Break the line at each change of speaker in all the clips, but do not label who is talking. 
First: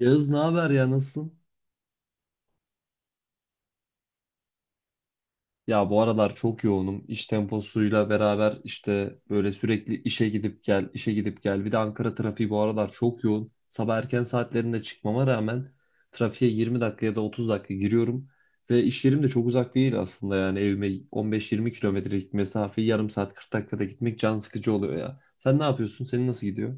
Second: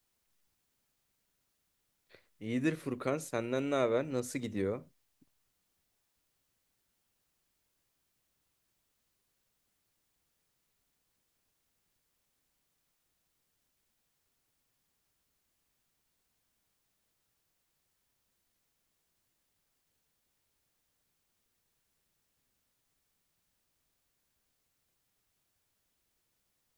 Yağız ne haber ya, nasılsın?
İyidir Furkan, senden ne haber? Nasıl gidiyor?
Ya bu aralar çok yoğunum. İş temposuyla beraber işte böyle sürekli işe gidip gel, işe gidip gel. Bir de Ankara trafiği bu aralar çok yoğun. Sabah erken saatlerinde çıkmama rağmen trafiğe 20 dakika ya da 30 dakika giriyorum. Ve iş yerim de çok uzak değil aslında, yani evime 15-20 kilometrelik mesafeyi yarım saat 40 dakikada gitmek can sıkıcı oluyor ya. Sen ne yapıyorsun? Senin nasıl gidiyor?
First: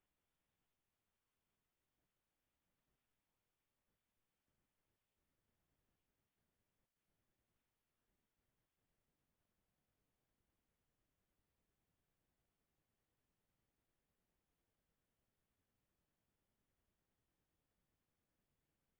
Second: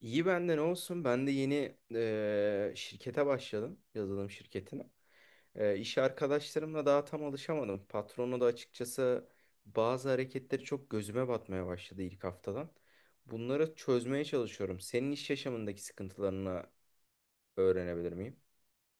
İyi bende ne olsun? Ben de yeni şirkete başladım, yazılım şirketine. İş arkadaşlarımla daha tam alışamadım. Patronu da açıkçası bazı hareketleri çok gözüme batmaya başladı ilk haftadan. Bunları çözmeye çalışıyorum. Senin iş yaşamındaki sıkıntılarını öğrenebilir miyim?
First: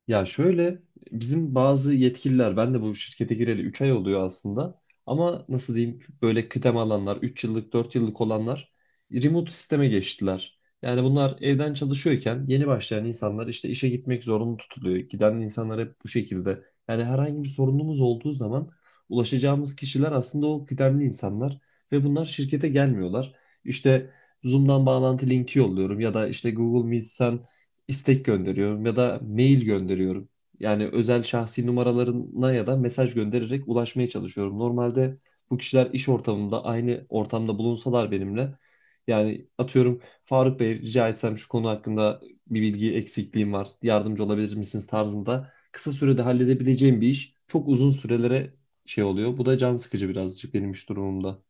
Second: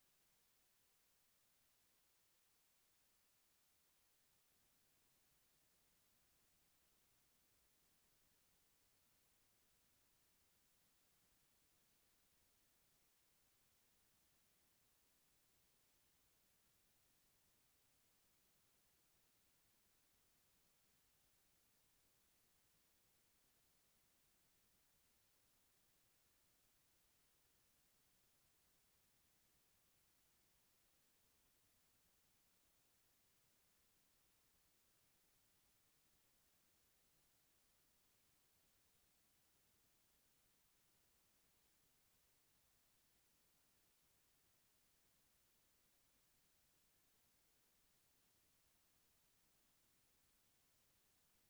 Ya şöyle, bizim bazı yetkililer, ben de bu şirkete gireli 3 ay oluyor aslında, ama nasıl diyeyim, böyle kıdem alanlar, 3 yıllık 4 yıllık olanlar remote sisteme geçtiler. Yani bunlar evden çalışıyorken yeni başlayan insanlar işte işe gitmek zorunlu tutuluyor. Giden insanlar hep bu şekilde. Yani herhangi bir sorunumuz olduğu zaman ulaşacağımız kişiler aslında o kıdemli insanlar ve bunlar şirkete gelmiyorlar. İşte Zoom'dan bağlantı linki yolluyorum ya da işte Google Meet'ten istek gönderiyorum ya da mail gönderiyorum. Yani özel şahsi numaralarına ya da mesaj göndererek ulaşmaya çalışıyorum. Normalde bu kişiler iş ortamında aynı ortamda bulunsalar benimle, yani atıyorum, Faruk Bey, rica etsem şu konu hakkında bir bilgi eksikliğim var, yardımcı olabilir misiniz tarzında kısa sürede halledebileceğim bir iş çok uzun sürelere şey oluyor. Bu da can sıkıcı birazcık benim iş durumumda.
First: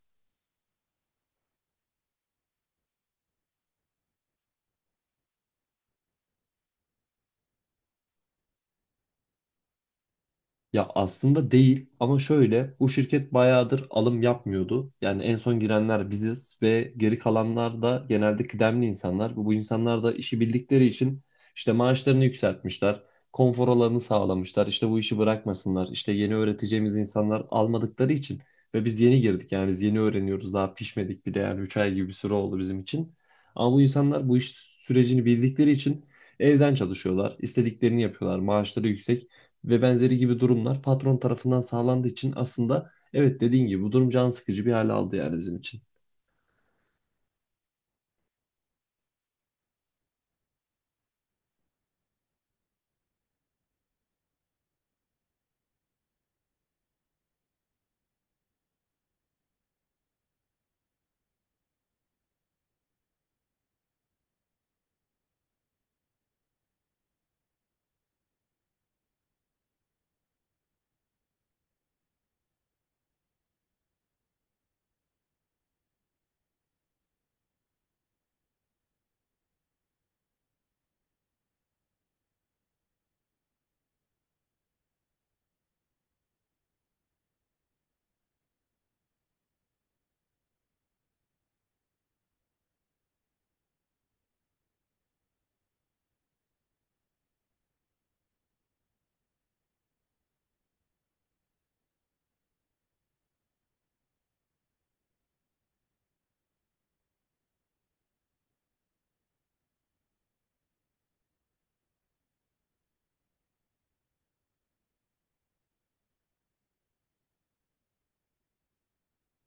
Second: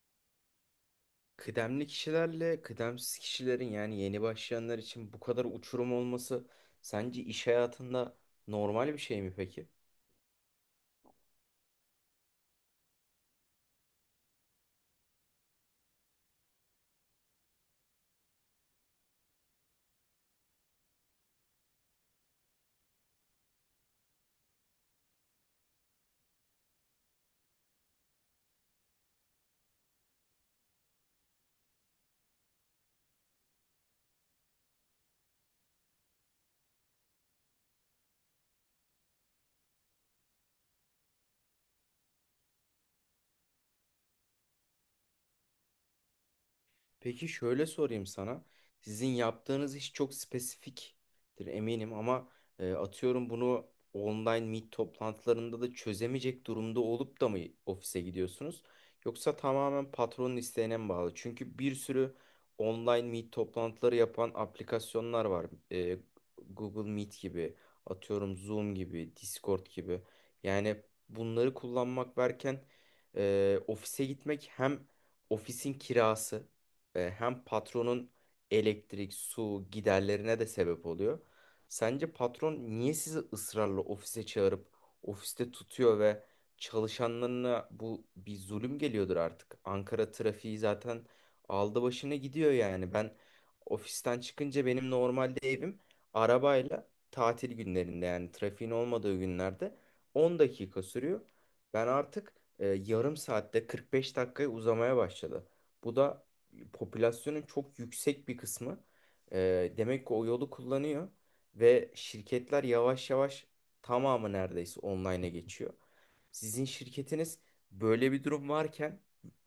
Kıdemli kişilerle kıdemsiz kişilerin yani yeni başlayanlar için bu kadar uçurum olması sence iş hayatında normal bir şey mi peki?
Ya aslında değil, ama şöyle, bu şirket bayağıdır alım yapmıyordu. Yani en son girenler biziz ve geri kalanlar da genelde kıdemli insanlar. Bu insanlar da işi bildikleri için işte maaşlarını yükseltmişler, konfor alanını sağlamışlar. İşte bu işi bırakmasınlar. İşte yeni öğreteceğimiz insanlar almadıkları için ve biz yeni girdik, yani biz yeni öğreniyoruz, daha pişmedik bile, yani 3 ay gibi bir süre oldu bizim için. Ama bu insanlar bu iş sürecini bildikleri için evden çalışıyorlar, istediklerini yapıyorlar, maaşları yüksek ve benzeri gibi durumlar patron tarafından sağlandığı için, aslında evet, dediğin gibi bu durum can sıkıcı bir hale aldı yani bizim için.
Peki şöyle sorayım sana. Sizin yaptığınız iş çok spesifiktir eminim ama atıyorum bunu online meet toplantılarında da çözemeyecek durumda olup da mı ofise gidiyorsunuz? Yoksa tamamen patronun isteğine mi bağlı? Çünkü bir sürü online meet toplantıları yapan aplikasyonlar var. E, Google Meet gibi, atıyorum Zoom gibi, Discord gibi. Yani bunları kullanmak varken ofise gitmek hem ofisin kirası, hem patronun elektrik, su giderlerine de sebep oluyor. Sence patron niye sizi ısrarla ofise çağırıp ofiste tutuyor ve çalışanlarına bu bir zulüm geliyordur artık. Ankara trafiği zaten aldı başını gidiyor yani. Ben ofisten çıkınca benim normalde evim arabayla tatil günlerinde yani trafiğin olmadığı günlerde 10 dakika sürüyor. Ben artık yarım saatte 45 dakikaya uzamaya başladı. Bu da popülasyonun çok yüksek bir kısmı, demek ki o yolu kullanıyor ve şirketler yavaş yavaş tamamı neredeyse online'a geçiyor. Sizin şirketiniz böyle bir durum varken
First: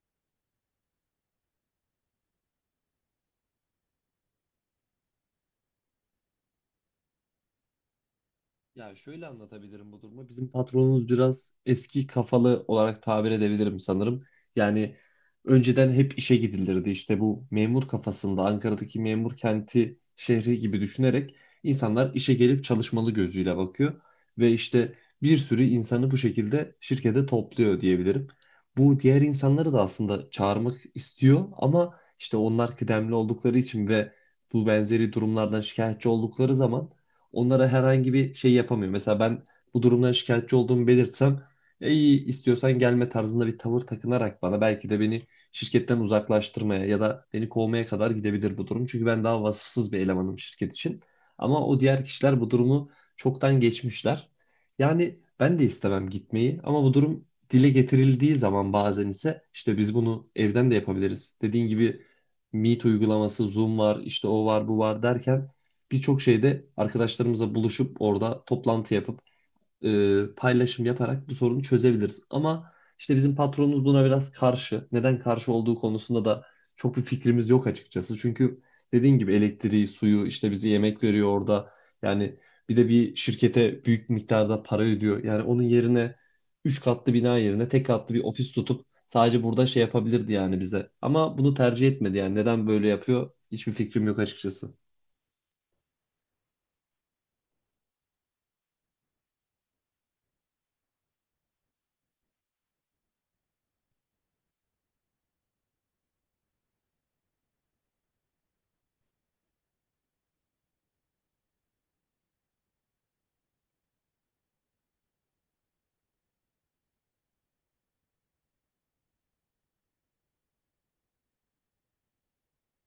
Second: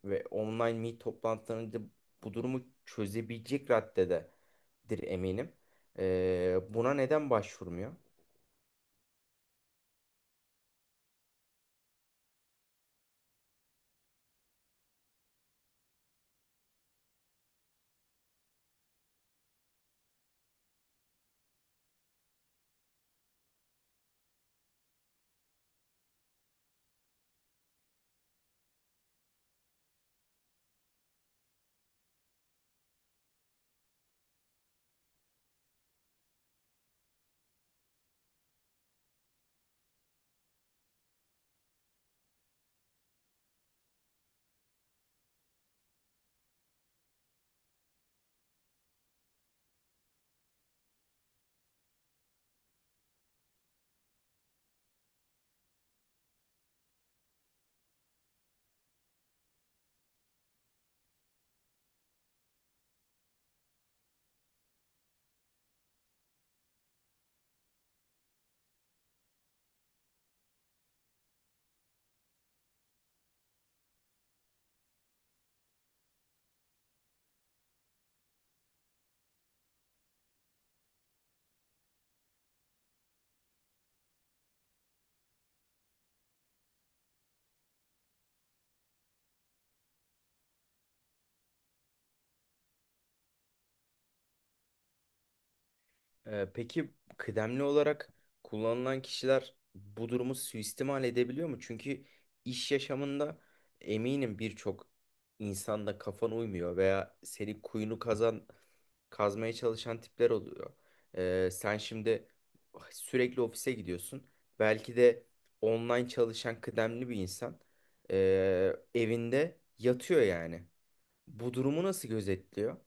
ve online meet toplantılarında bu durumu çözebilecek raddededir eminim. Buna neden başvurmuyor?
Ya şöyle anlatabilirim bu durumu. Bizim patronumuz biraz eski kafalı olarak tabir edebilirim sanırım. Yani önceden hep işe gidilirdi. İşte bu memur kafasında, Ankara'daki memur kenti şehri gibi düşünerek insanlar işe gelip çalışmalı gözüyle bakıyor. Ve işte bir sürü insanı bu şekilde şirkete topluyor diyebilirim. Bu diğer insanları da aslında çağırmak istiyor, ama işte onlar kıdemli oldukları için ve bu benzeri durumlardan şikayetçi oldukları zaman onlara herhangi bir şey yapamıyor. Mesela ben bu durumdan şikayetçi olduğumu belirtsem, "E, iyi, istiyorsan gelme" tarzında bir tavır takınarak bana, belki de beni şirketten uzaklaştırmaya ya da beni kovmaya kadar gidebilir bu durum. Çünkü ben daha vasıfsız bir elemanım şirket için. Ama o diğer kişiler bu durumu çoktan geçmişler. Yani ben de istemem gitmeyi, ama bu durum dile getirildiği zaman, bazen ise işte biz bunu evden de yapabiliriz. Dediğin gibi Meet uygulaması, Zoom var, işte o var, bu var derken, birçok şeyde arkadaşlarımızla buluşup orada toplantı yapıp paylaşım yaparak bu sorunu çözebiliriz. Ama işte bizim patronumuz buna biraz karşı. Neden karşı olduğu konusunda da çok bir fikrimiz yok açıkçası. Çünkü dediğin gibi elektriği, suyu, işte bize yemek veriyor orada. Yani bir de bir şirkete büyük miktarda para ödüyor. Yani onun yerine 3 katlı bina yerine tek katlı bir ofis tutup sadece burada şey yapabilirdi yani bize. Ama bunu tercih etmedi yani. Neden böyle yapıyor? Hiçbir fikrim yok açıkçası.
Peki kıdemli olarak kullanılan kişiler bu durumu suistimal edebiliyor mu? Çünkü iş yaşamında eminim birçok insanda kafan uymuyor veya seni kuyunu kazan kazmaya çalışan tipler oluyor. Sen şimdi sürekli ofise gidiyorsun. Belki de online çalışan kıdemli bir insan evinde yatıyor yani. Bu durumu nasıl gözetliyor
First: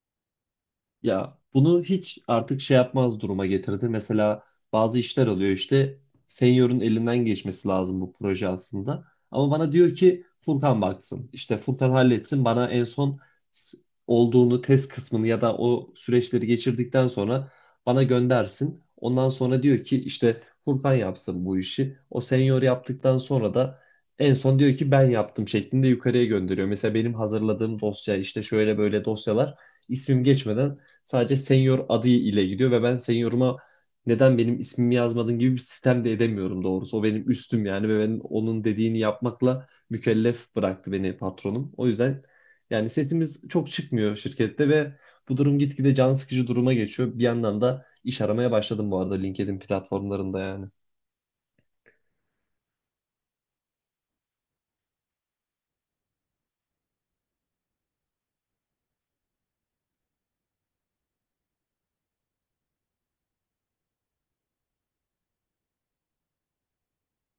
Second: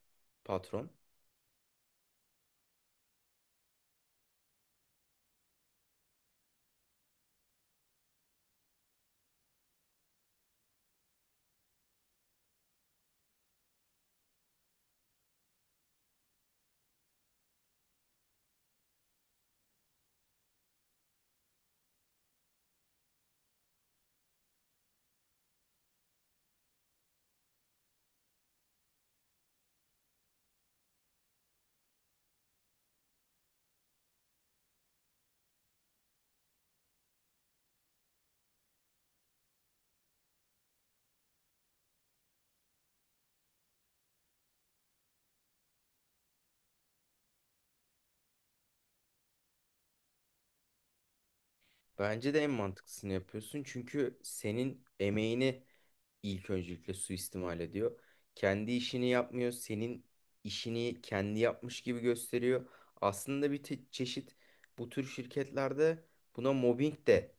patron?
Ya bunu hiç artık şey yapmaz duruma getirdi. Mesela bazı işler oluyor, işte senior'un elinden geçmesi lazım bu proje aslında. Ama bana diyor ki Furkan baksın. İşte Furkan halletsin, bana en son s- olduğunu test kısmını ya da o süreçleri geçirdikten sonra bana göndersin. Ondan sonra diyor ki işte Furkan yapsın bu işi. O senior yaptıktan sonra da en son diyor ki ben yaptım şeklinde yukarıya gönderiyor. Mesela benim hazırladığım dosya, işte şöyle böyle dosyalar, ismim geçmeden sadece senior adı ile gidiyor ve ben senioruma neden benim ismimi yazmadın gibi bir sistem de edemiyorum doğrusu. O benim üstüm yani ve ben onun dediğini yapmakla mükellef bıraktı beni patronum. O yüzden yani sesimiz çok çıkmıyor şirkette ve bu durum gitgide can sıkıcı duruma geçiyor. Bir yandan da iş aramaya başladım bu arada LinkedIn platformlarında yani.
Bence de en mantıklısını yapıyorsun. Çünkü senin emeğini ilk öncelikle suistimal ediyor. Kendi işini yapmıyor. Senin işini kendi yapmış gibi gösteriyor. Aslında bir çeşit bu tür şirketlerde buna mobbing de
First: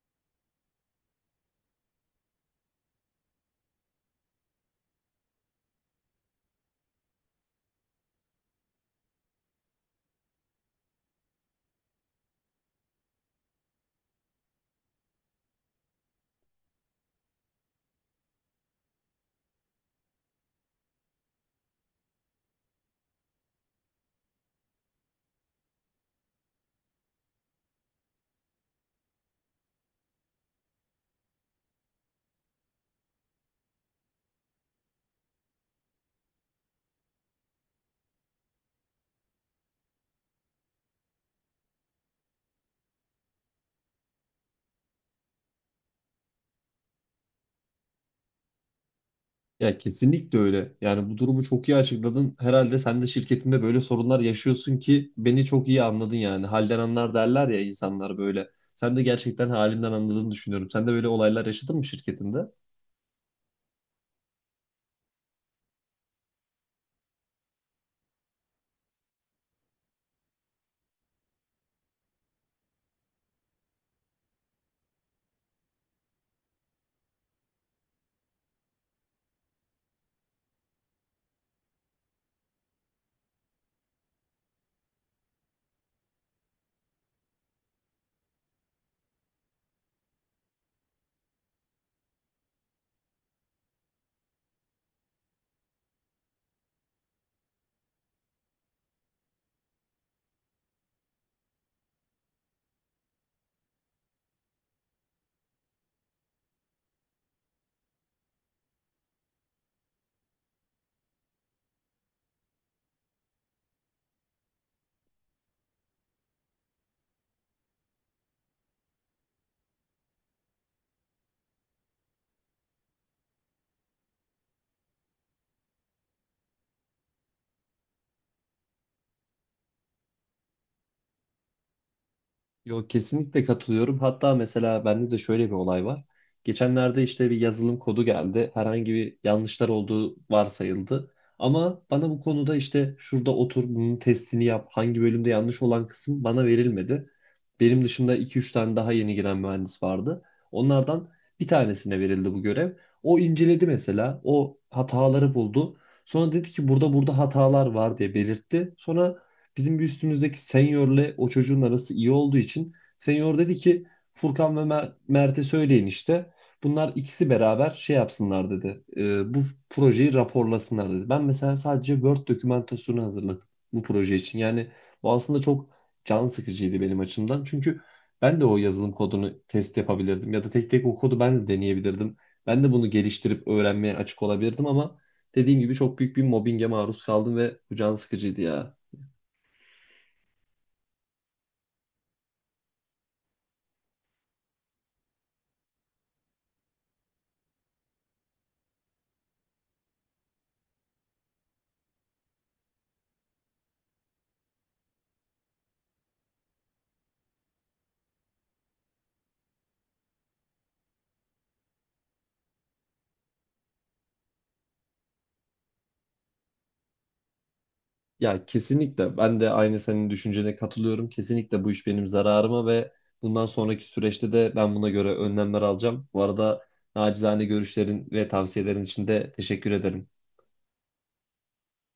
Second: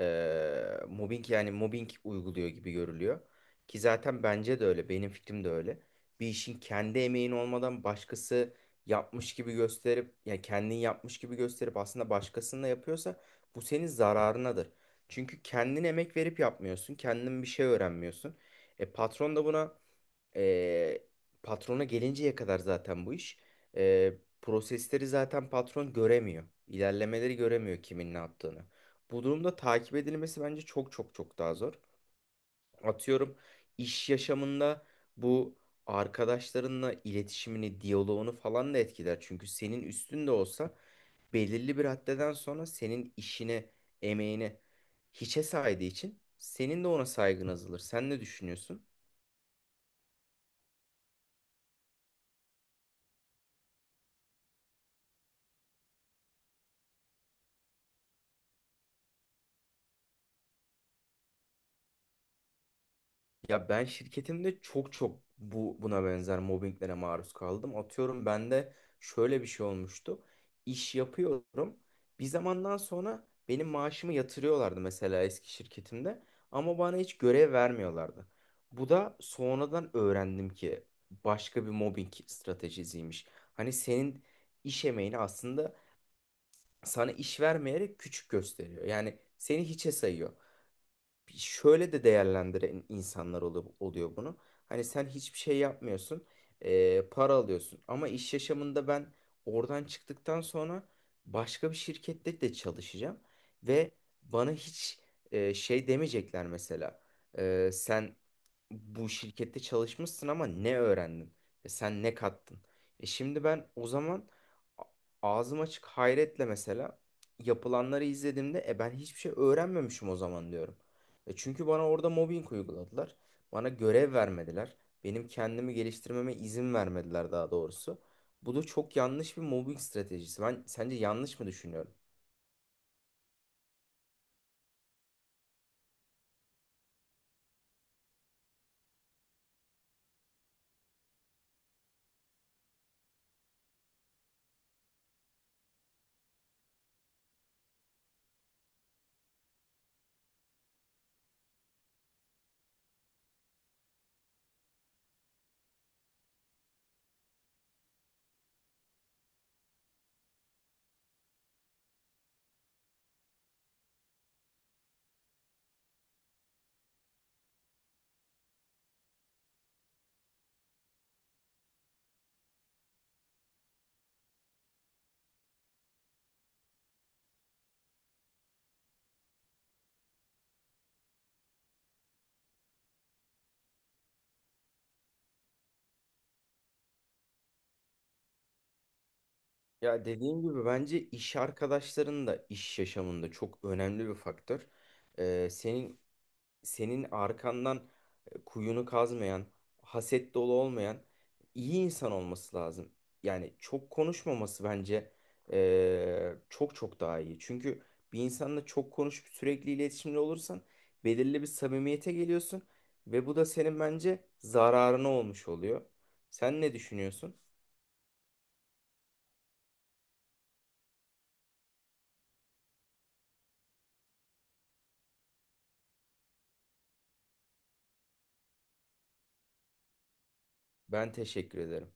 mobbing yani mobbing uyguluyor gibi görülüyor. Ki zaten bence de öyle, benim fikrim de öyle. Bir işin kendi emeğin olmadan başkası yapmış gibi gösterip, ya kendin yapmış gibi gösterip aslında başkasının da yapıyorsa bu senin zararınadır. Çünkü kendin emek verip yapmıyorsun, kendin bir şey öğrenmiyorsun. E patron da buna, ee, patrona gelinceye kadar zaten bu iş. Ee, Prosesleri zaten patron göremiyor. İlerlemeleri göremiyor kimin ne yaptığını. Bu durumda takip edilmesi bence çok çok çok daha zor. Atıyorum iş yaşamında bu arkadaşlarınla iletişimini, diyaloğunu falan da etkiler. Çünkü senin üstünde olsa belirli bir haddeden sonra senin işine, emeğine hiçe saydığı için senin de ona saygın azalır. Sen ne düşünüyorsun?
Ya kesinlikle öyle. Yani bu durumu çok iyi açıkladın. Herhalde sen de şirketinde böyle sorunlar yaşıyorsun ki beni çok iyi anladın yani. Halden anlar derler ya insanlar, böyle. Sen de gerçekten halimden anladığını düşünüyorum. Sen de böyle olaylar yaşadın mı şirketinde?
Ya ben şirketimde çok çok bu buna benzer mobbinglere maruz kaldım. Atıyorum bende şöyle bir şey olmuştu. İş yapıyorum. Bir zamandan sonra benim maaşımı yatırıyorlardı mesela eski şirketimde ama bana hiç görev vermiyorlardı. Bu da sonradan öğrendim ki başka bir mobbing stratejisiymiş. Hani senin iş emeğini aslında sana iş vermeyerek küçük gösteriyor. Yani seni hiçe sayıyor, şöyle de değerlendiren insanlar oluyor, oluyor bunu. Hani sen hiçbir şey yapmıyorsun, para alıyorsun. Ama iş yaşamında ben oradan çıktıktan sonra başka bir şirkette de çalışacağım ve bana hiç şey demeyecekler mesela. Sen bu şirkette çalışmışsın ama ne öğrendin? Sen ne kattın? E şimdi ben o zaman a- ağzım açık hayretle mesela yapılanları izlediğimde e ben hiçbir şey öğrenmemişim o zaman diyorum. E çünkü bana orada mobbing uyguladılar. Bana görev vermediler. Benim kendimi geliştirmeme izin vermediler daha doğrusu. Bu da çok yanlış bir mobbing stratejisi. Ben sence yanlış mı düşünüyorum?
Yok, kesinlikle katılıyorum. Hatta mesela bende de şöyle bir olay var. Geçenlerde işte bir yazılım kodu geldi. Herhangi bir yanlışlar olduğu varsayıldı. Ama bana bu konuda işte şurada otur bunun testini yap. Hangi bölümde yanlış olan kısım bana verilmedi. Benim dışında iki üç tane daha yeni giren mühendis vardı. Onlardan bir tanesine verildi bu görev. O inceledi mesela. O hataları buldu. Sonra dedi ki burada burada hatalar var diye belirtti. Sonra bizim bir üstümüzdeki seniorle o çocuğun arası iyi olduğu için senior dedi ki Furkan ve Mert'e söyleyin işte. Bunlar ikisi beraber şey yapsınlar dedi. Bu projeyi raporlasınlar dedi. Ben mesela sadece Word dokümantasyonu hazırladım bu proje için. Yani bu aslında çok can sıkıcıydı benim açımdan. Çünkü ben de o yazılım kodunu test yapabilirdim ya da tek tek o kodu ben de deneyebilirdim. Ben de bunu geliştirip öğrenmeye açık olabilirdim, ama dediğim gibi çok büyük bir mobbinge maruz kaldım ve bu can sıkıcıydı ya.
Ya dediğim gibi bence iş arkadaşların da iş yaşamında çok önemli bir faktör. Ee, senin senin arkandan kuyunu kazmayan, haset dolu olmayan iyi insan olması lazım. Yani çok konuşmaması bence çok çok daha iyi. Çünkü bir insanla çok konuşup sürekli iletişimde olursan belirli bir samimiyete geliyorsun ve bu da senin bence zararına olmuş oluyor. Sen ne düşünüyorsun?
Ya kesinlikle ben de aynı senin düşüncene katılıyorum. Kesinlikle bu iş benim zararıma ve bundan sonraki süreçte de ben buna göre önlemler alacağım. Bu arada nacizane görüşlerin ve tavsiyelerin için de teşekkür ederim.
Ben teşekkür ederim.